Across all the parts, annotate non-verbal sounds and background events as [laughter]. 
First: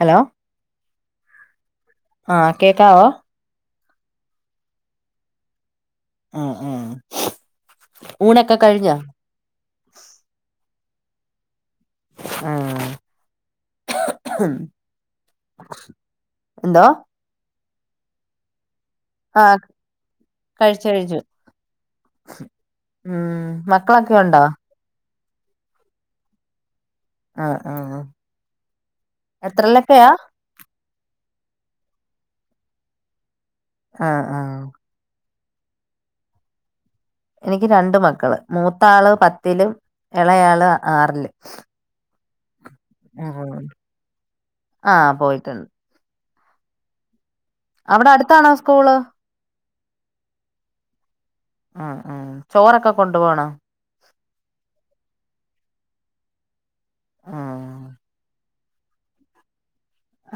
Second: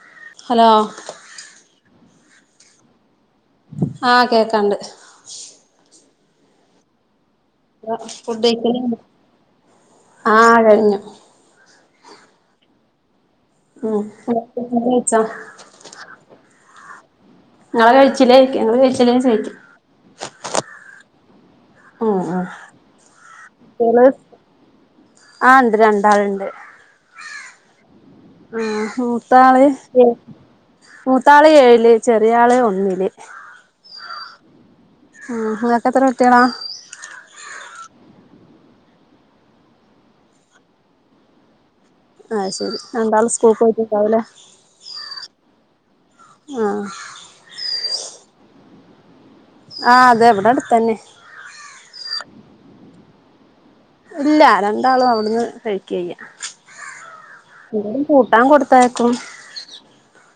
Hello ആ കേക്കാവോ ആ കേക്കാണ്ട് ആഹ് ആഹ് ഊണൊക്കെ കഴിഞ്ഞോ ഫുഡയ്ക്കലയ്ഞ്ഞൊ ആ കഴിഞ്ഞു ഉം ആഹ് കഴിച്ചോ എന്തോ ങ്ങെളെ കഴിച്ചില്ലേയ്ക്ക ങ്ങള് കഴിച്ച ആഹ് കഴിച്ചു കഴിച്ചു ഉം ഉം ഉം മക്കളൊക്കെണ്ടോ ആ ണ്ട് രണ്ടാളുണ്ട് ആഹ് ആഹ് ആ മൂത്താള് എത്രയിലൊക്കെയാ എൽ മൂത്താള് ഏഴില് ചെറിയാള് ഒന്നില് ആഹ് ആഹ് മ്മ് ങ്ങക്കത്ര കുട്ട്യേളാ എനിക്ക് രണ്ട് മക്കള് മൂത്താള് പത്തിലും ഇളയാള് ആറിലും ആ ശെരി രണ്ടാളും സ്കൂൾക് പോയിട്ടിണ്ടാവലേ ആഹ് പോയിട്ടുണ്ട് ആഹ് അവിടെ അടുത്താണോ സ്കൂള് ആ അതെ വിടെ അടുത്തന്നെ ആഹ് ആഹ് ചോറൊക്കെ കൊണ്ടു പോണോ ഇല്ല രണ്ടാളും അവിടുന്ന് കഴിക്കിയ്യ ന്തേലും കൂട്ടാൻ കൊടു ത്ത് അയക്കും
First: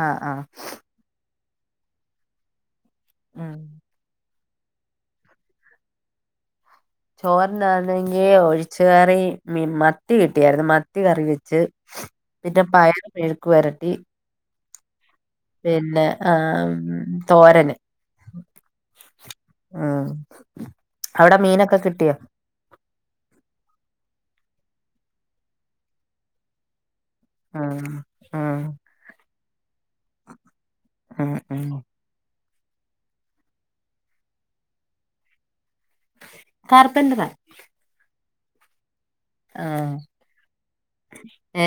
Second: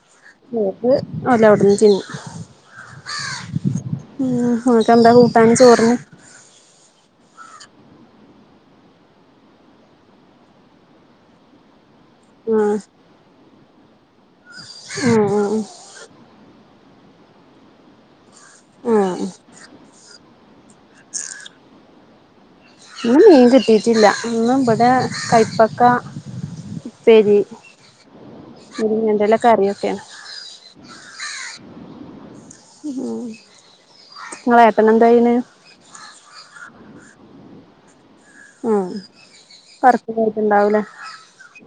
ആഹ് ആഹ് ത് അല്ല അവിടെന്ന് തിന്നും ആഹ് മ് ഓന്ക്കെന്താ കൂട്ടാന് ചോർന് ചോറിനാണെങ്കി ഒഴിച്ച കറി മീ മത്തി കിട്ടിയായിരുന്നു മത്തി കറി വെച്ച് ന്ന്ട്ട ഉം പയർ മേഴുക്ക് വരട്ടി ആഹ് ആഹ് പിന്നെ ആം തോരൻ ഉം ആഹ് അവിടെ മീനൊക്കെ കിട്ടിയോ ന്ന് മീൻ കിട്ടീട്ടില്ല ന്ന് ബടെ കൈപ്പക്ക ഉപ്പേരി ഉം ഉം മുരിങ്ങന്റെല കറിയൊക്കെണ് ഉം ഉം ഉം ങ്ങള ഏട്ടനെന്തായിന് കാർപ്പെന്റെറാ ഉം ആ വർക്ക്നോയിട്ടുണ്ടാവൂലേ ഏ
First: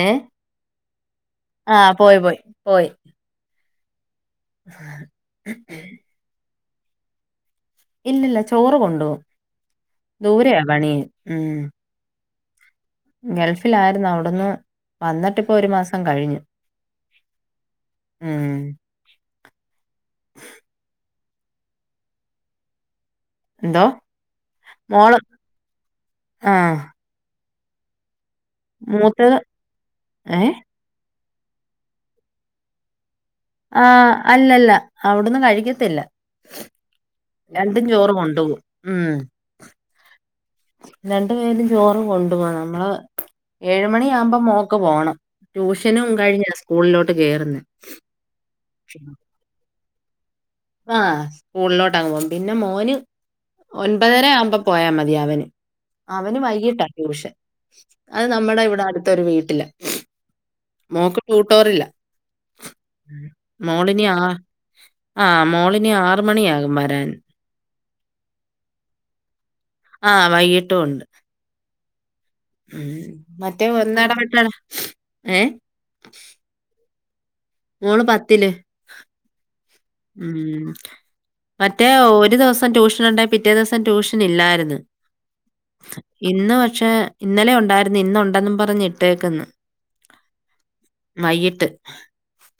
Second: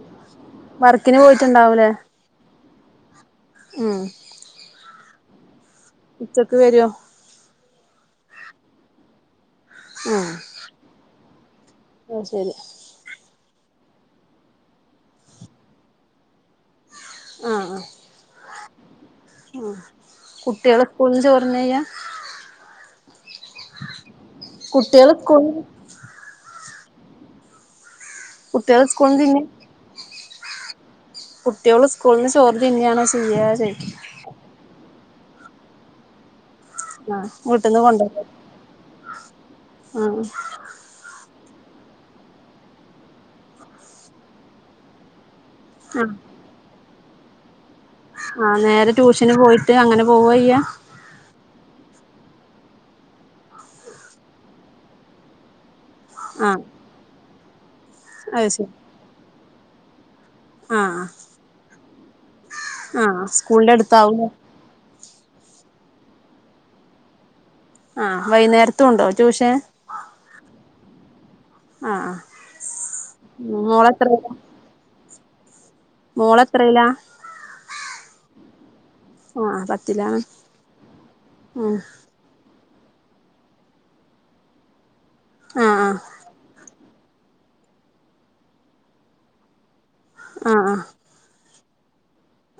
വർക്കിന് ആ പോയിട്ടുണ്ടാവൂലേ പോയി പോയി പോയി ഉം [unintelligible] ഉച്ചക്ക് വരോ ഇല്ലല്ല ചോറ് കൊണ്ടോവും ഉം ദൂരെയാ പണി ഉം അത് ശരി ഗൾഫിലായിരുന്നു അവിടന്ന് വന്നിട്ട്പ്പൊരു മാസം കഴിഞ്ഞു ആഹ് ഉം ആഹ് ആഹ് കുട്ട്യോള് സ്കൂള്ന്ന് ചോർന്നയ്യാ എന്തോ കുട്ടികള് മോള് സ്കൂളിന്ന് ആഹ് കുട്ടികള് സ്കൂളിന്ന് മൂത്തത്ത് തിന്നാ ഏഹ് കുട്ട്യോള് സ്കൂൾന്ന് ചോർ തിന്നാണോ ചെയ്യാ ചോദിക്കാ ആഹ് അല്ലല്ല അവ്ട്ന്ന് കഴിക്കത്തില്ല ആഹ് വീട്ടിന്ന് രണ്ടും ചോറ് കൊണ്ടുവരോ കൊണ്ടു പോകും ഉം [unintelligible] രണ്ടു പേരും ചോറ് കൊണ്ടു പോണം നമ്മള് ഏഴുമണിയാകുമ്പോൾ മോൾക്ക് പോണം ട്യൂഷനും കഴിഞ്ഞ സ്കൂളിലോട്ട് കേറുന്നേ ആഹ് നേരെ ട്യൂഷന് പോയിട്ട് അങ്ങനെ പോവ ചെയ്യ ആഹ് സ്കൂളിലോട്ട് അങ്ങ് പോകും പിന്നെ മോന് ഒൻപതര ആവുമ്പോ പോയാൽ മതിയാവന് അവന് ആ വൈകിട്ടാ ട്യൂഷൻ അത് നമ്മുടെ ഇവിടെ അടുത്തൊരു വീട്ടില ആ മോൾ ട്യൂട്ടോറിയല്ല ആ സ്കൂളിന്റെ മോളിനി അടുത്താവൂലേ ആഹ് ആഹ് മോളിനി ആറു മണിയാകും വരാൻ ആഹ് വൈകുനേരത്തുണ്ടോ ട്യൂഷൻ ആഹ് വൈകിട്ടു ഉണ്ട് ആഹ് ആഹ് ഉം മറ്റേ ഒന്നിടാവിട്ടിട ഏഹ് മോൾ എത്രയില മോള് പത്തില് ആഹ് പത്തില്ല ഉം മറ്റേ ഒരു ദിവസം ആ ആ [unintelligible] ഇന്നലെ ഉണ്ടായിരുന്ന് ഇന്നുണ്ടെന്ന് പറഞ്ഞ് ഇട്ടേക്കുന്നു ആ ആ വൈകിട്ട്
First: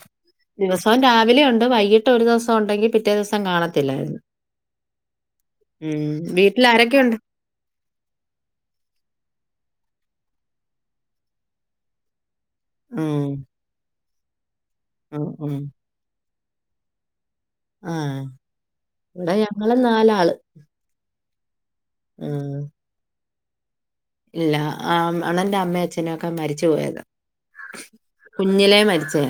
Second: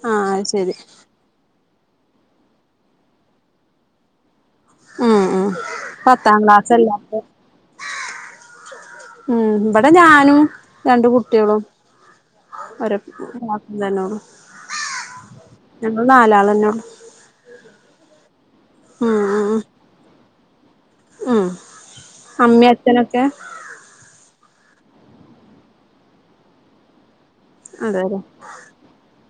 ആ അത് ശരി ദിവസം രാവിലെ ഉണ്ട് വൈകിട്ട് ഒരു ദിവസം ഉണ്ടെങ്കിൽ പിറ്റേ ദിവസം കാണത്തില്ലായിരുന്നു ഉം ഉം ഉം പത്താം ക്ലാസ്സല്ലേ വീട്ടിലാരൊക്കെയുണ്ട് അപ്പൊ ഉം ഇവിടെ ഞാനും രണ്ട് കുട്ടികളും ഒരു ഉം. [unintelligible] ഉം ഉം ഞങ്ങൾ നാലാൾ അന്നെയാണ് ആഹ് ഇവിടെ ഉം ഉം ഞങ്ങള് നാലാള് ഉം ഉം. അമ്മയും അച്ചനൊക്കെ ഇല്ല അണ്ണൻ്റെ അമ്മേ അച്ഛനൊക്കെ മരിച്ചു പോയതാ അതെല്ലേ കുഞ്ഞിലേ മരിച്ചയ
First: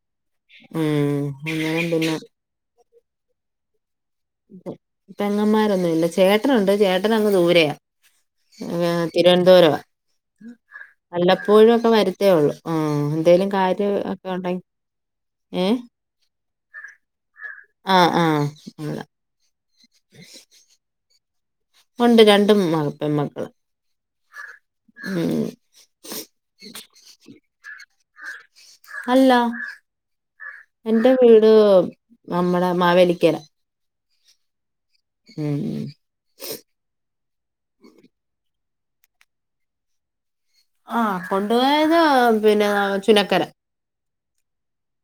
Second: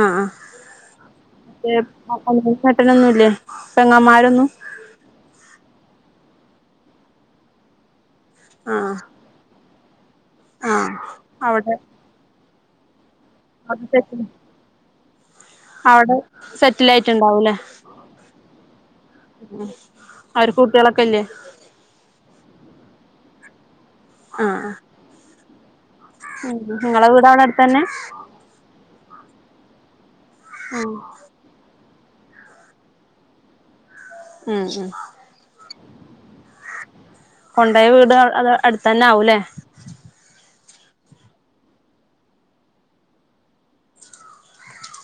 ആ ആ ഉം അങ്ങനെം പിന്നെ ചേട്ടനൊന്നുമില്ലേ പെങ്ങന്മാരൊന്നും ഉം പെങ്ങന്മാരോന്നു ഇല്ല ചേട്ടനുണ്ട് ചേട്ടൻ അങ്ങ് ദൂരെയ ആഹ് തിരുവന്തൊരവ്വ ആഹ് വല്ലപ്പോഴും അവിടെ ഒക്കെ വരുത്തേ ഉള്ളൂ ആ എന്തേക്കെയുണ്ട് അവിടെ കാര്യം സെറ്റിൽ ഒക്കെ ഉണ്ടെങ്കിൽ ഏ അവിടെ സെറ്റിലായിട്ടുണ്ടാവുലേ ആ ആ ഉള്ള. അ അവർക്ക് കുട്ടികളൊക്കെയില്ലെ? ഉണ്ട് രണ്ടും മ പെൺമക്കള് ആഹ് ഉം ഉം നിങ്ങളെ വീട് അവിടെ അടുത്ത് തന്നെ അല്ല എന്റെ വീട് നമ്മടെ മാവേലിക്കര ഉം ഉം ഉം ഉം കൊണ്ടോയ വീട് അത് അടുത്തന്നെ ആവൂലേ ആ കൊണ്ടുപോയത് പിന്നെ ചുനക്കര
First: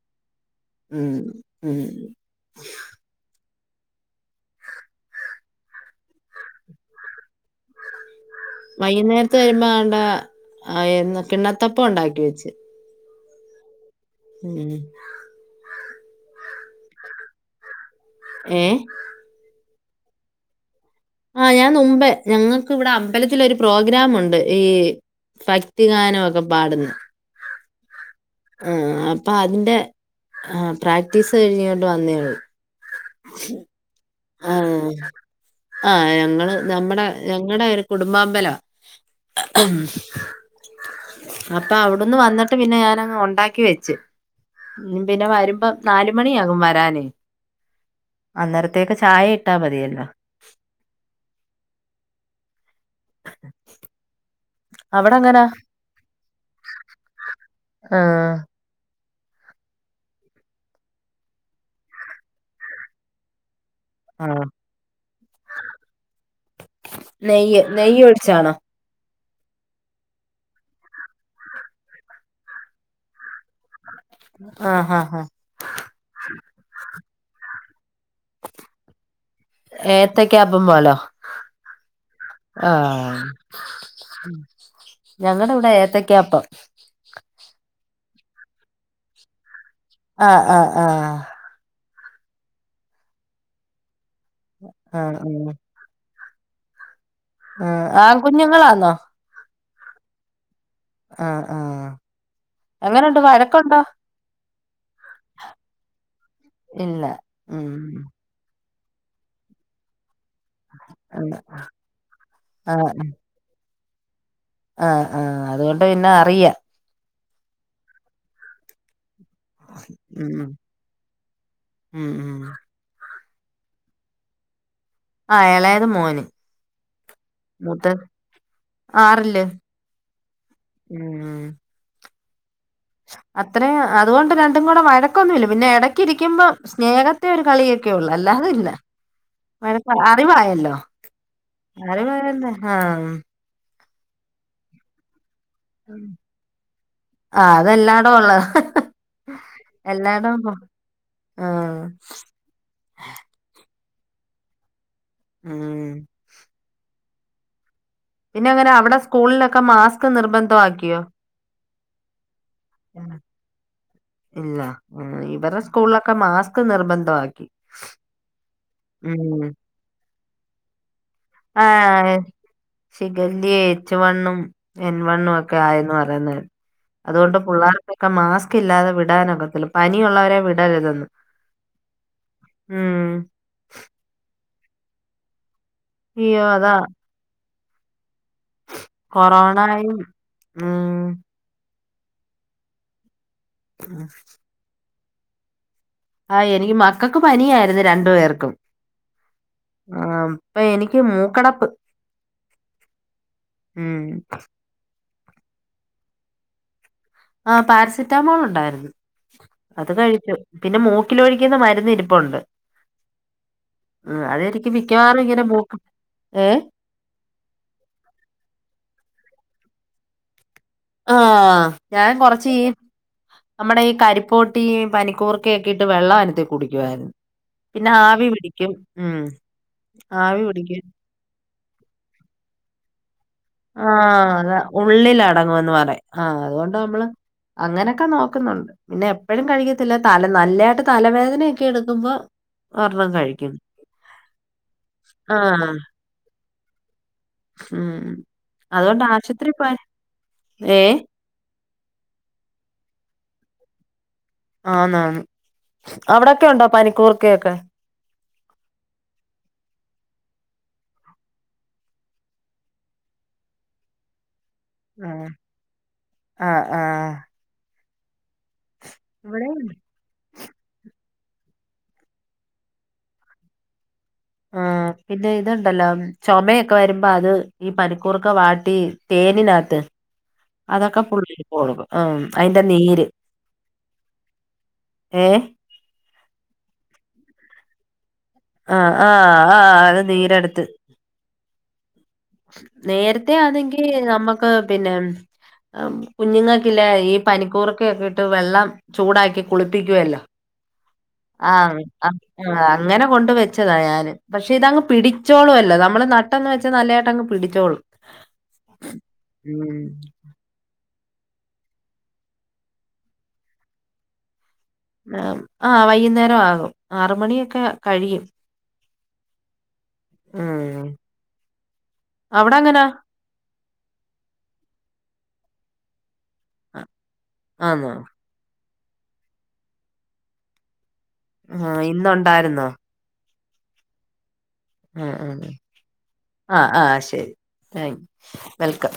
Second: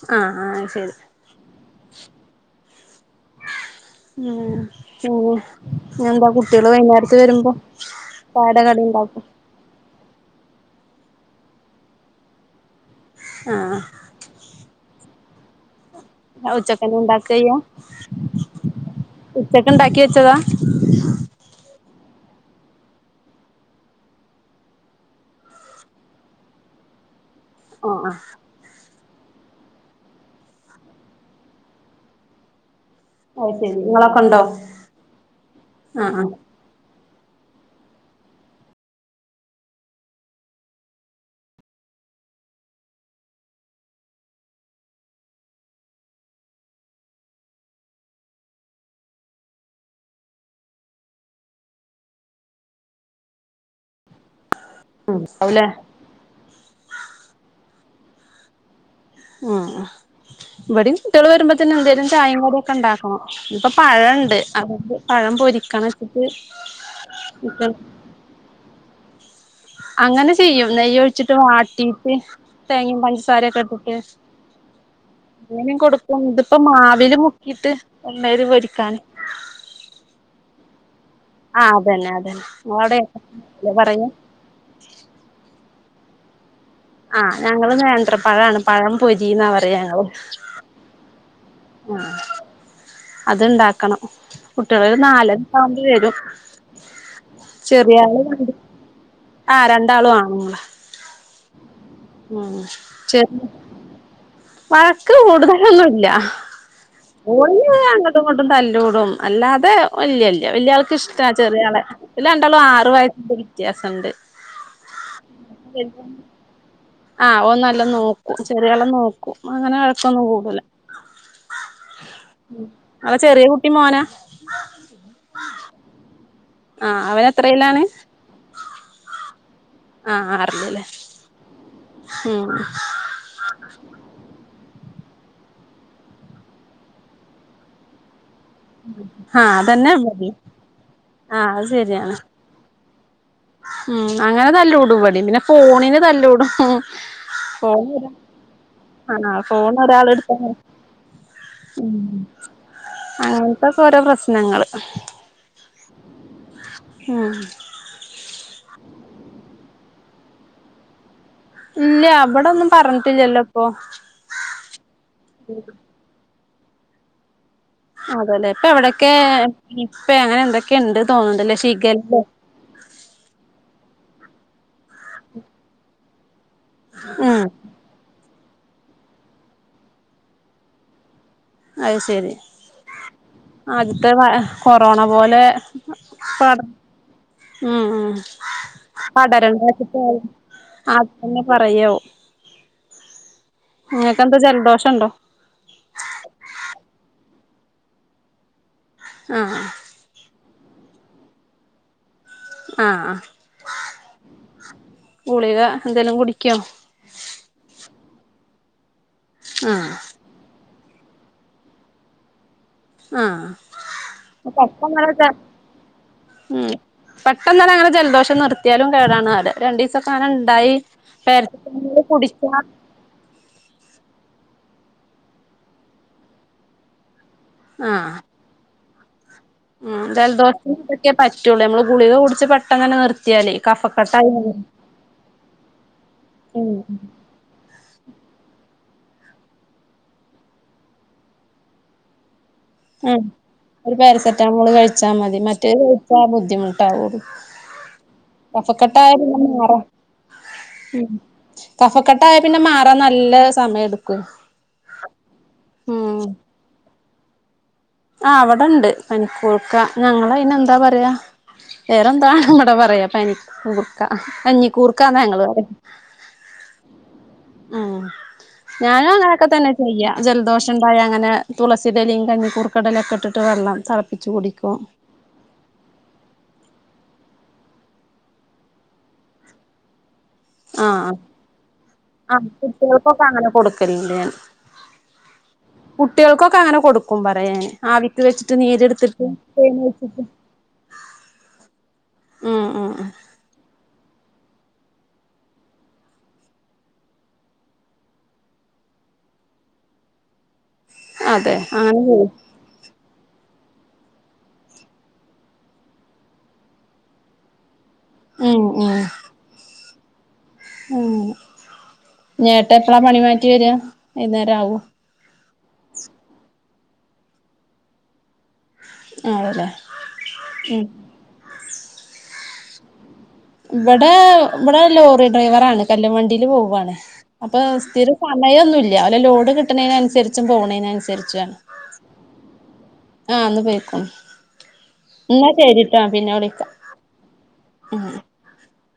ആ ആ ഉം ഉം ഉം ഉം ഇനി എന്താ കുട്ടികള് വൈകുന്നേരത്ത് വരുമ്പോ ചായയുടെ കടി ഉണ്ടാക്കും വൈകുന്നേരത്ത് വരുമ്പോ ആണ്ട കിണ്ണത്തപ്പ ഉണ്ടാക്കി വെച്ച് ആഹ് ഉം ഉച്ചക്കനെ ഉണ്ടാക്കുകയ്യോ ഏഹ് ഉച്ചക്ക് ഉണ്ടാക്കി വെച്ചതാ ആഹ് ഞാൻ മുമ്പേ ഞങ്ങക്ക് ഇവിടെ അമ്പലത്തിൽ ഒരു പ്രോഗ്രാമുണ്ട് ഈ ഭക്തിഗാനംക്കെ പാടുന്നു ഓ ആഹ് ആഹ് അപ്പൊ അതിന്റെ ആ പ്രാക്ടീസ് കഴിഞ്ഞോണ്ട് വന്നേള്ളൂ അഹ് ശരി ഉണ്ടോ ആണ് ആഹ് ഞങ്ങള് നമ്മുടെ ഞങ്ങളുടെ ഒരു കുടുംബാമ്പലാ അപ്പൊ അവിടുന്ന് വന്നിട്ട് പിന്നെ ഞാനങ് ഉണ്ടാക്കി വെച്ചു ഇനി പിന്നെ വരുമ്പം നാല് മണിയാകും വരാനെ അന്നരത്തെ ത്തേക്ക് ചായ ഇട്ടാ മതിയല്ലോ അവിടെ അങ്ങനാ ഉണ്ടാവൂലേ ആഹ് ആഹ് ഇവിടെം കുട്ടികള് വരുമ്പോത്തേന് എന്തേലും ചായേം കടിക്കെ ഉണ്ടാക്ക ക്കണം ഇപ്പൊ ആ പഴുണ്ട് അതണ്ട് പഴം പൊരിക്കണ വെച്ചിട്ട് ഇപ്പ ഈ ഒഴിച്ചാണോ അങ്ങനെ ചെയ്യും നെയ്യ് ഒഴിച്ചിട്ട് വട്ടീട്ട് തേങ്ങയും പഞ്ചസാരൊക്കെ ഇട്ടിട്ട് ആഹ് ആഹ് ആഹ് എങ്ങനും കൊടുക്കും ഇതിപ്പോ മാവിൽ മുക്കിട്ട് എണ്ണേല് പൊരിക്കാൻ ഏത്തൊക്ക ആപ്പം പോലോ ആഹ് അതന്നെ അതന്നെ അവിടെ പറഞ്ഞു ഉം ഞങ്ങടെ ഇവിടെ ഏത്തക്കാപ്പം ആഹ് ഞങ്ങള് നേന്ത്ര പഴമാണ് പഴം പൊരിന്നാ പറയ ഞങ്ങള് ആ ആഹ് ആഹ് അത്ണ്ടാക്കണം കുട്ടികൾരു ആ ആ നാലര താവുമ്പോ വരും ആ ചെറിയ ആള് ആൺകുഞ്ഞുങ്ങളാന്നോ ആഹ് രണ്ടാളു ആണ്ങ്ങളാ ആഹ് ആഹ് എങ്ങനെണ്ട് ശരി വഴക്കുണ്ടോ വഴക്ക് കൂടുതലൊന്നുല്ല ഇല്ല ഉം ഓല്ങ്ങനെ അങ്ങട്ടും ഇങ്ങട്ടും തല്ലൂടും അല്ലാതെ വല്ല്യ ല വല്യാൾക്ക് ഇഷ്ട അതെ ചെറിയ ആളെ ഓല് രണ്ടാളും ആഹ് ആറ് വയസ്സിന്റെ വ്യത്യാസണ്ട് ആഹ് ആഹ് അതുകൊണ്ട് പിന്നെ അറിയ ആഹ് ഓൻ നല്ലൊം നോക്കും ചെറിയോനെ നോ ക്കും അങ്ങനെ വഴക്കൊന്നും ഉം കൂടൂല ഉം ഉം അടെ ചെറിയ കുട്ടി മോനാ ആഹ് എളയത് മോന് ആഹ് അവനെത്രയിലാണ് മൂത്തെ ആറില് ആഹ് ആറ്ലല്ലേ ഉം ഉം അത്രേം അതുകൊണ്ട് രണ്ടും കൂടെ വഴക്കൊന്നുല്ല പിന്നെ എടക്ക് ഇരിക്കുമ്പം സ്നേഹത്തി ഒരു കളിയൊക്കെ ഒള്ളൂ അല്ലാതെ ഇല്ല ആഹ് അതന്നെ വഴക്ക് ഇവടിം അറിവായല്ലോ ആഹ് അത് വെടിം ശരിയാണ് അങ്ങനെന്നെ ആഹ് ഉം അങ്ങനെ തല്ലൂടും വെടിം പിന്നെ ഫോണിന് തല്ലൂടും ആഹ് അതെല്ലാടോം [unintelligible] ഉള്ളതാ ആണൊ ഫോണ് ഒരാൾ എല്ലാടോം ഇട്ത്ത ഇപ്പൊ ആഹ് അങ്ങൻത്തെക്കെ ഓരോ പ്രശ്നങ്ങള് ഉം ഉം പിന്നെ എങ്ങനെ അവിടെ സ്കൂളിലൊക്കെ മാസ്ക് നിർബന്ധമാക്കിയോ ഇല്ല വടൊന്നും പറഞ്ഞിട്ടില്ലല്ലോ ഇപ്പൊ ഇല്ല ഉം ഇവരുടെ സ്കൂളിലൊക്കെ മാസ്ക് നിർബന്ധമാക്കി അതെല്ലെ ഇപ്പൊ എവിടെക്കെ നിപ്പെ അങ്ങനെ എന്തൊക്കെ ഇണ്ട് തോന്ന്ണ്ട്ല്ലേ ശിഖല്ലേ ശിഖല്ലേ എച്ച് വണ്ണും എൻ വണ്ണും ഒക്കെ ആയെന്ന് പറയുന്നെ അതുകൊണ്ട് ഉം പുള്ളേർക്കൊക്കെ മാസ്ക് ഇല്ലാതെ വിടാനൊക്കത്തില്ല പനിയുള്ളവരെ വിടരുതെന്ന് അയ്ശരി ഉം ആദ്യത്തെ കൊറോണ പോലെ അയ്യോ പട് അതാ ഉം ഉം കൊറോണയും പടരണ്ടാച്ച്ട്ടാവും ഉം ആദ്യം തന്നെ പറയാവും ഇങ്ങക്ക് എന്താ ജലദോഷം ഇണ്ടോ ആഹ് എനിക്ക് മക്കൾക്ക് പനിയായിരുന്നു രണ്ടു പേർക്കും ആഹ് ആ ഇപ്പ എനിക്ക് മൂക്കടപ്പ് ആഹ് ഉം ഗുളിക എന്തേലും കുടിക്കോ ആഹ് പാരസെറ്റാമോൾ ഉണ്ടായിരുന്നു അത് ആഹ് കഴിച്ചു പിന്നെ മൂക്കിലൊഴിക്കുന്ന മരുന്ന് ഇരിപ്പുണ്ട് ആഹ് ഉം അത് എനിക്ക് മിക്കവാറും പെട്ടെന്നൊരു ഇങ്ങനെ മൂക്ക് ഏഹ് പെട്ടെന്നെന്നെ അങ്ങനെ ജലദോഷം നിർത്തിയാലും കേടാണ് അറിയ രണ്ടീസൊക്ക അങ്ങനെ ഇണ്ടായി ആഹ് പാരസെറ്റമോള് ഞാൻ കൊറച്ച് കുടിച്ചാ ഈ നമ്മടെ ഈ കരിപ്പോട്ടി പനിക്കൂർക്കെ ഒക്കിട്ട് വെള്ളം അനത്തി കുടിക്കുവായിരുന്നു പിന്നെ ആഹ് ആവി പിടിക്കും ഉം ഉം ആവി ജലദോഷത്തിന് പിടിക്കും. ഇതൊക്കെ പറ്റൊള്ളൂ നമ്മള് ഗുളിക കുടിച്ച് പെട്ടന്നെന്നെ നിർ ആഹ് അതാ ഉള്ളിലടങ്ങുവന്ന് പറയും ആ് അതുകൊണ്ട് ഉം നമ്മള് അങ്ങനൊക്കെ നോക്കുന്നുണ്ട് പിന്നെ എപ്പഴും കഴിക്കത്തില്ല തല നല്ലായിട്ട് തലവേദനൊക്കെ എടുക്കുമ്പോ ഒരെണ്ണം ഉം കഴിക്കും. ഒരു പാരസെറ്റാമോള് കഴിച്ചാ മതി ആഹ്. മറ്റേത് കഴിച്ച ബുദ്ധിമുട്ടാവൊള്ളു ഉം അതുകൊണ്ട് കഫക്കെട്ടായാലും ആശുപത്രി [unintelligible] പോവാൻ മാറാൻ ഏഹ്? ഉം കഫക്കെട്ടായ പിന്നെ മാറാൻ നല്ല സമയം എട്ക്കും ആന്നാന്ന് അവിടൊക്കെ ഉണ്ടോ പനിക്കൂർക്കയൊക്കെ ആ ബവിടെണ്ട് പനിക്കൂർക്ക ഞങ്ങള് അയ്ന് എന്താ പറയാ വേറെന്താണ് ഇവടെ പറയാ പനി കൂർക്ക കഞ്ഞി കൂർക്കാന്നാ ആഹ്. ഞങ്ങള് പറയാ ആഹ് ആഹ്. ഉം ഞാനും അങ്ങനെയൊക്കെ ഇവിടെയും തന്നെ ചെയ്യാ ജലദോഷം ഉണ്ടായ അങ്ങനെ തുളസി ഇലിയും കഞ്ഞിക്കൂർക്കടെ ഇലഒക്കെ ഇട്ടി് വെള്ളം തിളപ്പച്ച് ആ കുടിക്കും പിന്നെ ഇതുണ്ടല്ലോ ചുമയൊക്കെ വരുമ്പോ അത് ഈ പനിക്കൂർക്ക ഒക്കെ വാട്ടി തേനിനകത്ത് അതൊക്കെ ആഹ് പുള്ളിക്ക് കൊടുക്കും ആ ആഹ് അതിന്റെ നീര് കുട്ടികൾക്കൊക്കെ അങ്ങനെ കൊടുക്കല് ഇണ്ട് ഞാൻ ഏഹ് കുട്ടികൾക്കൊക്കെ അങ്ങനെ കൊടുക്കും പറയാ ഞാന് ആവിക്ക് വെച്ചിട്ട് ആ ആ നീരെടുത്തിട്ട് ആ തേന് അത് ഒഴിച്ചിട്ട് നീരെടുത്ത് ഉം ഉം ഉം നേരത്തെ ആണെങ്കി നമ്മുക്ക് പിന്നെ കുഞ്ഞുങ്ങൾക്കില്ലേ ഈ പനിക്കൂറക്കൊക്കെ ഇട്ട് വെള്ളം ചൂടാക്കി കുളിപ്പിക്കുവല്ലോ അതെ ആഹ് അങ്ങനെ ചെയ്യും [unintelligible] ആ അങ്ങനെ കൊണ്ട് വെച്ചതാണ് ഞാന് പക്ഷെ ഇതങ്ങ് പിടിച്ചോളും അല്ലോ നമ്മള് നട്ടന്ന് വെച്ചാ നല്ലതായിട്ട് അങ്ങ് പിടിച്ചോളും ഉം ഉം ഉം ഉം ഇഞ് ഏട്ടൻ എപ്പഴാ പണി മാറ്റി വരി വൈകുന്നേരം ആവേ ആ വൈകുന്നേരം ആകും ആറുമണിയൊക്കെ കഴിയും ആണല്ലേ ഉം അവിടെ എങ്ങനാ ഇവിടെ ഇവിടെ ലോറി ഡ്രൈവറാണ് കല്ല് വണ്ടീല് പോവാണ് അപ്പൊ ആന്നോ സ്ഥിരം സമയയൊന്നൂല്ല ഓലെ ലോഡ് കിട്ടണേനനുസരിച്ചും പോവണേനനുസരിച്ചുമാണ്. ആഹ്. ഇന്നുണ്ടായിരുന്നോ? ആഹ് ഇന്ന് പൊയ്ക്കണു. ആഹ് ആഹ്. വിളിക്കാം ആഹ് ആഹ് ശരി. Thank welcome.